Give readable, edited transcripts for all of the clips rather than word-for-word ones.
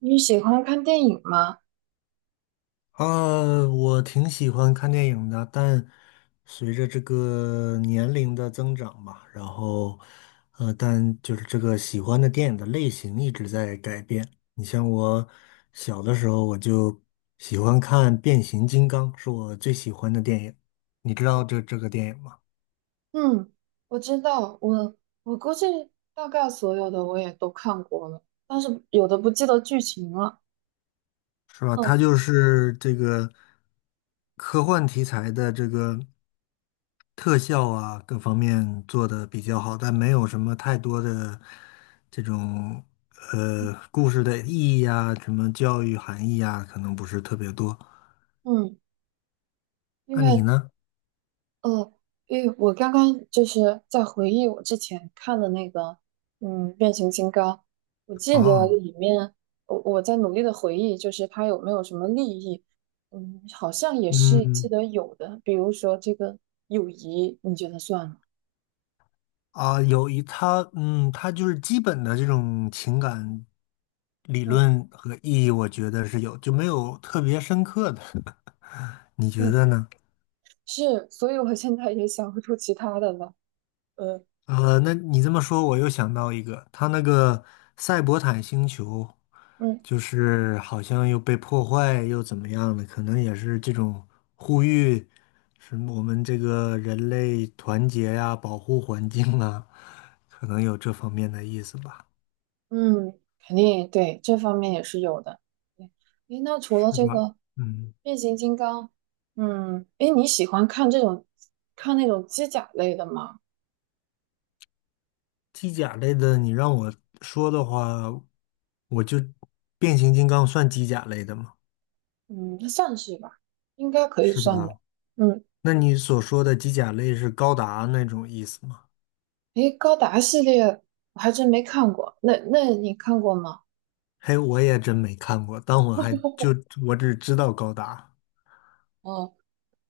你喜欢看电影吗？啊，我挺喜欢看电影的，但随着这个年龄的增长吧，然后，但就是这个喜欢的电影的类型一直在改变。你像我小的时候，我就喜欢看《变形金刚》，是我最喜欢的电影。你知道这个电影吗？嗯，我知道，我估计大概所有的我也都看过了，但是有的不记得剧情了。是吧？它嗯就是这个科幻题材的这个特效啊，各方面做的比较好，但没有什么太多的这种故事的意义啊，什么教育含义啊，可能不是特别多。嗯，因那你为呢？呃，因为我刚刚就是在回忆我之前看的那个，嗯，《变形金刚》，我记得啊，里面，我在努力的回忆，就是它有没有什么利益？嗯，好像也是记嗯，得有的，比如说这个友谊，你觉得算吗？啊，有一它，嗯，它就是基本的这种情感理嗯论和意义，我觉得是有，就没有特别深刻的。你觉嗯,得呢？是，所以我现在也想不出其他的了。呃，那你这么说，我又想到一个，他那个赛博坦星球，嗯就是好像又被破坏又怎么样的，可能也是这种呼吁，什么我们这个人类团结呀、保护环境啊，可能有这方面的意思吧，嗯，肯定对这方面也是有的。对，诶，那除了是这吧？个嗯，变形金刚，嗯，诶，你喜欢看这种看那种机甲类的吗？机甲类的，你让我说的话，我就变形金刚算机甲类的吗？嗯，那算是吧，应该可以是算的。吧？嗯，那你所说的机甲类是高达那种意思吗？诶，高达系列我还真没看过，那你看过吗？嘿，我也真没看过，但我还就我只知道高达哦，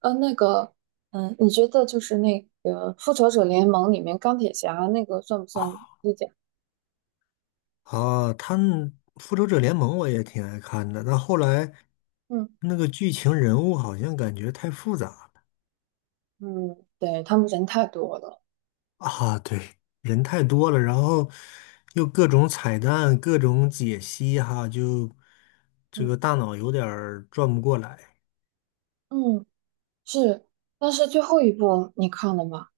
呃，那个，你觉得就是那个《复仇者联盟》里面钢铁侠那个算不算机甲？啊。他们《复仇者联盟》我也挺爱看的，但后来嗯。那个剧情人物好像感觉太复杂了。嗯，对，他们人太多了。啊，对，人太多了，然后又各种彩蛋、各种解析哈，就这嗯个大脑有点儿转不过来。嗯，是，但是最后一部你看了吗？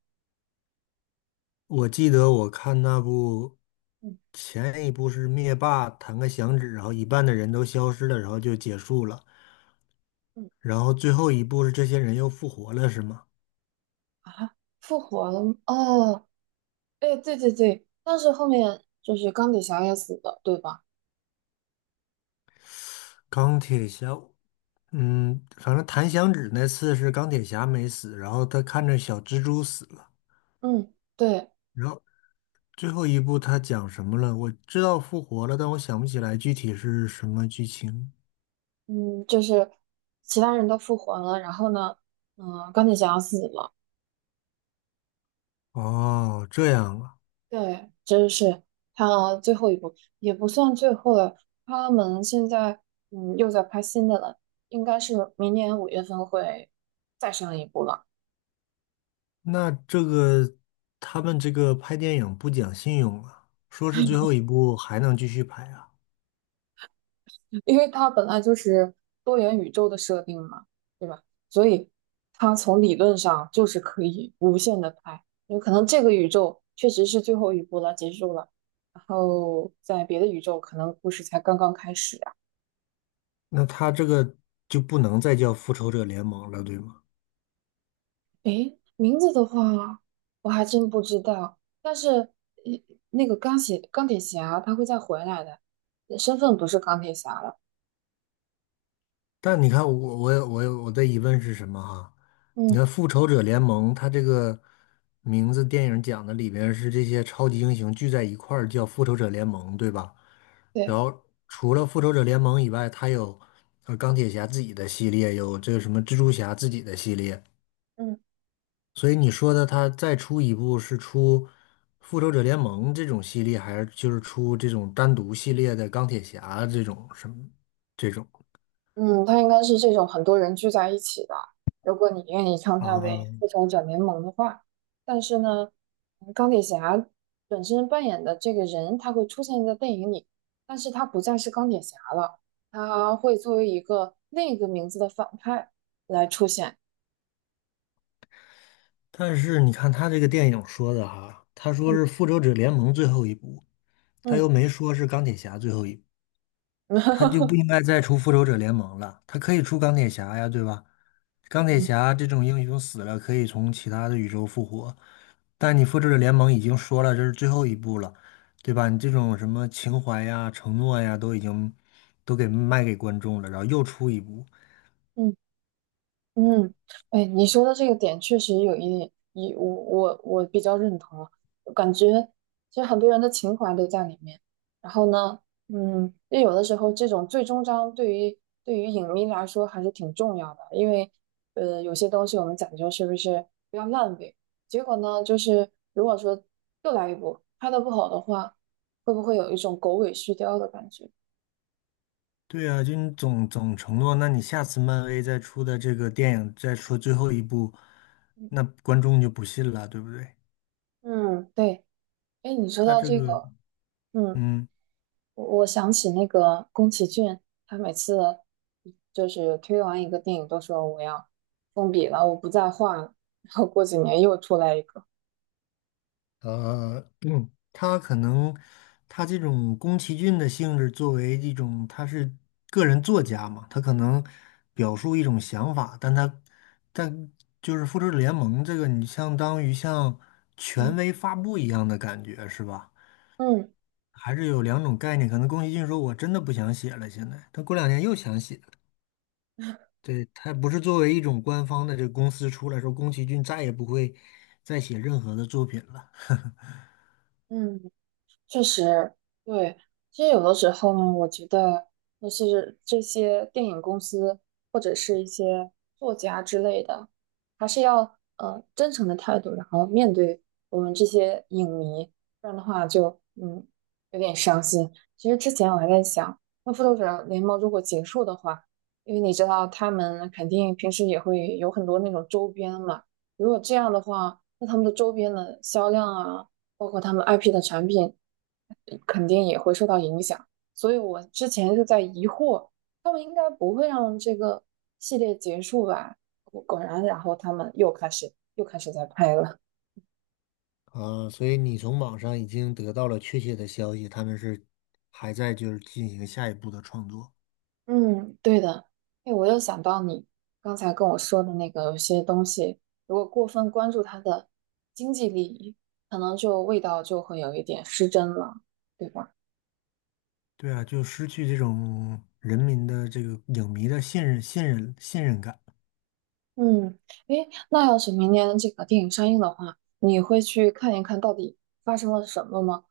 我记得我看那部嗯前一部是灭霸弹个响指，然后一半的人都消失了，然后就结束了。嗯然后最后一步是这些人又复活了，是吗？啊，复活了吗哦，哎，对对对，但是后面就是钢铁侠也死了，对吧？钢铁侠，嗯，反正弹响指那次是钢铁侠没死，然后他看着小蜘蛛死了，嗯，对，然后最后一步他讲什么了？我知道复活了，但我想不起来具体是什么剧情。嗯，就是其他人都复活了，然后呢，嗯，钢铁侠死了，哦，这样啊。对，这是他最后一部，也不算最后了。他们现在又在拍新的了，应该是明年五月份会再上一部了，那这个他们这个拍电影不讲信用啊，说是最后一部还能继续拍啊，因为它本来就是多元宇宙的设定嘛，对吧？所以它从理论上就是可以无限的拍，有可能这个宇宙确实是最后一部了，结束了，然后在别的宇宙可能故事才刚刚开始。那他这个就不能再叫复仇者联盟了，对吗？诶，名字的话，我还真不知道。但是，呃那个钢铁侠他会再回来的，身份不是钢铁侠了。但你看我，我有我的疑问是什么哈？你嗯，看《复仇者联盟》，它这个名字电影讲的里边是这些超级英雄聚在一块儿叫复仇者联盟，对吧？然对，后除了复仇者联盟以外，它有钢铁侠自己的系列，有这个什么蜘蛛侠自己的系列。嗯所以你说的它再出一部是出复仇者联盟这种系列，还是就是出这种单独系列的钢铁侠这种什么这种？嗯，他应该是这种很多人聚在一起的。如果你愿意称他啊，为复仇者联盟的话，但是呢，钢铁侠本身扮演的这个人，他会出现在电影里，但是他不再是钢铁侠了，他会作为一个另一个名字的反派来出现。但是你看他这个电影说的哈，他说是嗯《复仇者联盟》最后一部，他又嗯。没说是钢铁侠最后一部，哈他哈就不哈，应该再出《复仇者联盟》了，他可以出钢铁侠呀，对吧？钢铁嗯侠这种英雄死了可以从其他的宇宙复活，但你《复仇者联盟》已经说了这是最后一部了，对吧？你这种什么情怀呀、承诺呀，都已经都给卖给观众了，然后又出一部。嗯嗯，哎，你说的这个点确实有一点，一，我比较认同啊，我感觉其实很多人的情怀都在里面。然后呢，嗯，就有的时候这种最终章对于影迷来说还是挺重要的，因为有些东西我们讲究是不是不要烂尾，结果呢就是如果说又来一部拍的不好的话，会不会有一种狗尾续貂的感觉？对啊，就你总承诺，那你下次漫威再出的这个电影再说最后一部，嗯，那观众就不信了，对不对？嗯对，哎，你说他到这这个，个，嗯。嗯，我我想起那个宫崎骏，他每次就是推完一个电影都说我要封笔了，我不再画了，然后过几年又出来一个，他可能他这种宫崎骏的性质，作为一种他是个人作家嘛，他可能表述一种想法，但就是复仇者联盟这个，你相当于像权嗯威发布一样的感觉，是吧？嗯还是有两种概念，可能宫崎骏说我真的不想写了，现在他过两年又想写了。对，他不是作为一种官方的这个公司出来说，宫崎骏再也不会再写任何的作品了。嗯，确实，对，其实有的时候呢，我觉得就是这些电影公司或者是一些作家之类的，还是要真诚的态度，然后面对我们这些影迷，不然的话就有点伤心。其实之前我还在想，那复仇者联盟如果结束的话，因为你知道他们肯定平时也会有很多那种周边嘛，如果这样的话，那他们的周边的销量啊。包括他们 IP 的产品，肯定也会受到影响。所以我之前就在疑惑，他们应该不会让这个系列结束吧？果然，然后他们又开始在拍了。所以你从网上已经得到了确切的消息，他们是还在就是进行下一步的创作。嗯，对的。哎，我又想到你刚才跟我说的那个，有些东西如果过分关注它的经济利益，可能就味道就会有一点失真了，对吧？对啊，就失去这种人民的这个影迷的信任、信任、信任感。嗯，诶，那要是明年这个电影上映的话，你会去看一看到底发生了什么吗？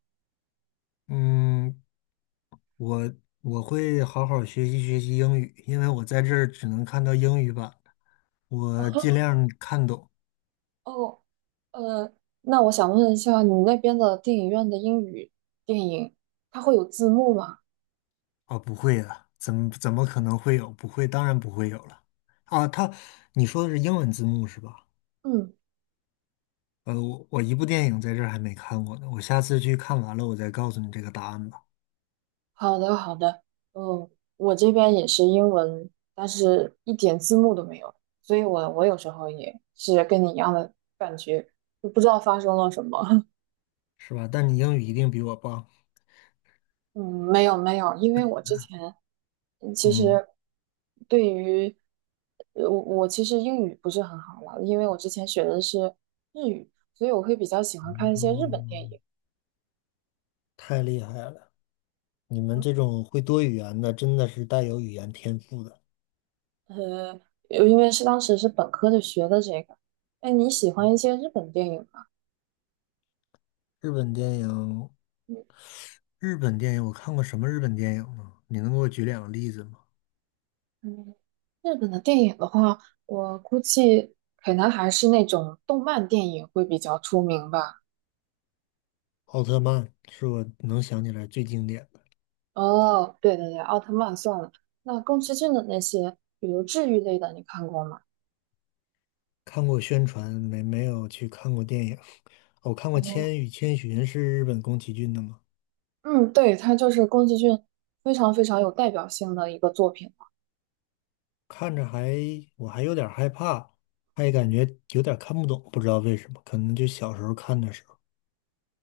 嗯，我我会好好学习学习英语，因为我在这儿只能看到英语版，我尽 量看懂哦，呃，那我想问一下，你那边的电影院的英语电影，它会有字幕吗？啊。不会啊，怎么可能会有？不会，当然不会有了啊。他，你说的是英文字幕是吧？嗯，呃，我一部电影在这儿还没看过呢，我下次去看完了我再告诉你这个答案吧。好的，好的。嗯，我这边也是英文，但是一点字幕都没有，所以我我有时候也是跟你一样的感觉，就不知道发生了什么。是吧？但你英语一定比我棒。嗯，没有没有，因为我之前其嗯，实对于我我其实英语不是很好了，因为我之前学的是日语，所以我会比较喜欢看一些日本电嗯，影。太厉害了。你们这种会多语言的，真的是带有语言天赋的。呃，因为是当时是本科就学的这个。哎，你喜欢一些日本电影吗？日本电影日本电影我看过什么日本电影呢？你能给我举两个例子吗？嗯嗯，日本的电影的话，我估计可能还是那种动漫电影会比较出名吧。奥特曼是我能想起来最经典的。哦，对对对，奥特曼算了。那宫崎骏的那些，比如治愈类的，你看过吗？看过宣传，没有去看过电影。我看过哦《千与千寻》，是日本宫崎骏的吗？嗯，对，它就是宫崎骏非常非常有代表性的一个作品。看着还我还有点害怕，还感觉有点看不懂，不知道为什么，可能就小时候看的时候。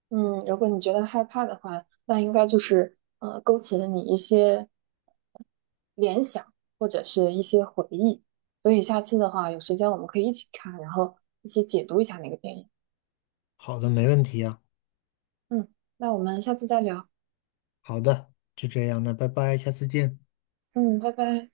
嗯，如果你觉得害怕的话，那应该就是勾起了你一些联想或者是一些回忆。所以下次的话，有时间我们可以一起看，然后一起解读一下那个电影。好的，没问题啊。嗯，那我们下次再聊。好的，就这样，那拜拜，下次见。嗯，拜拜。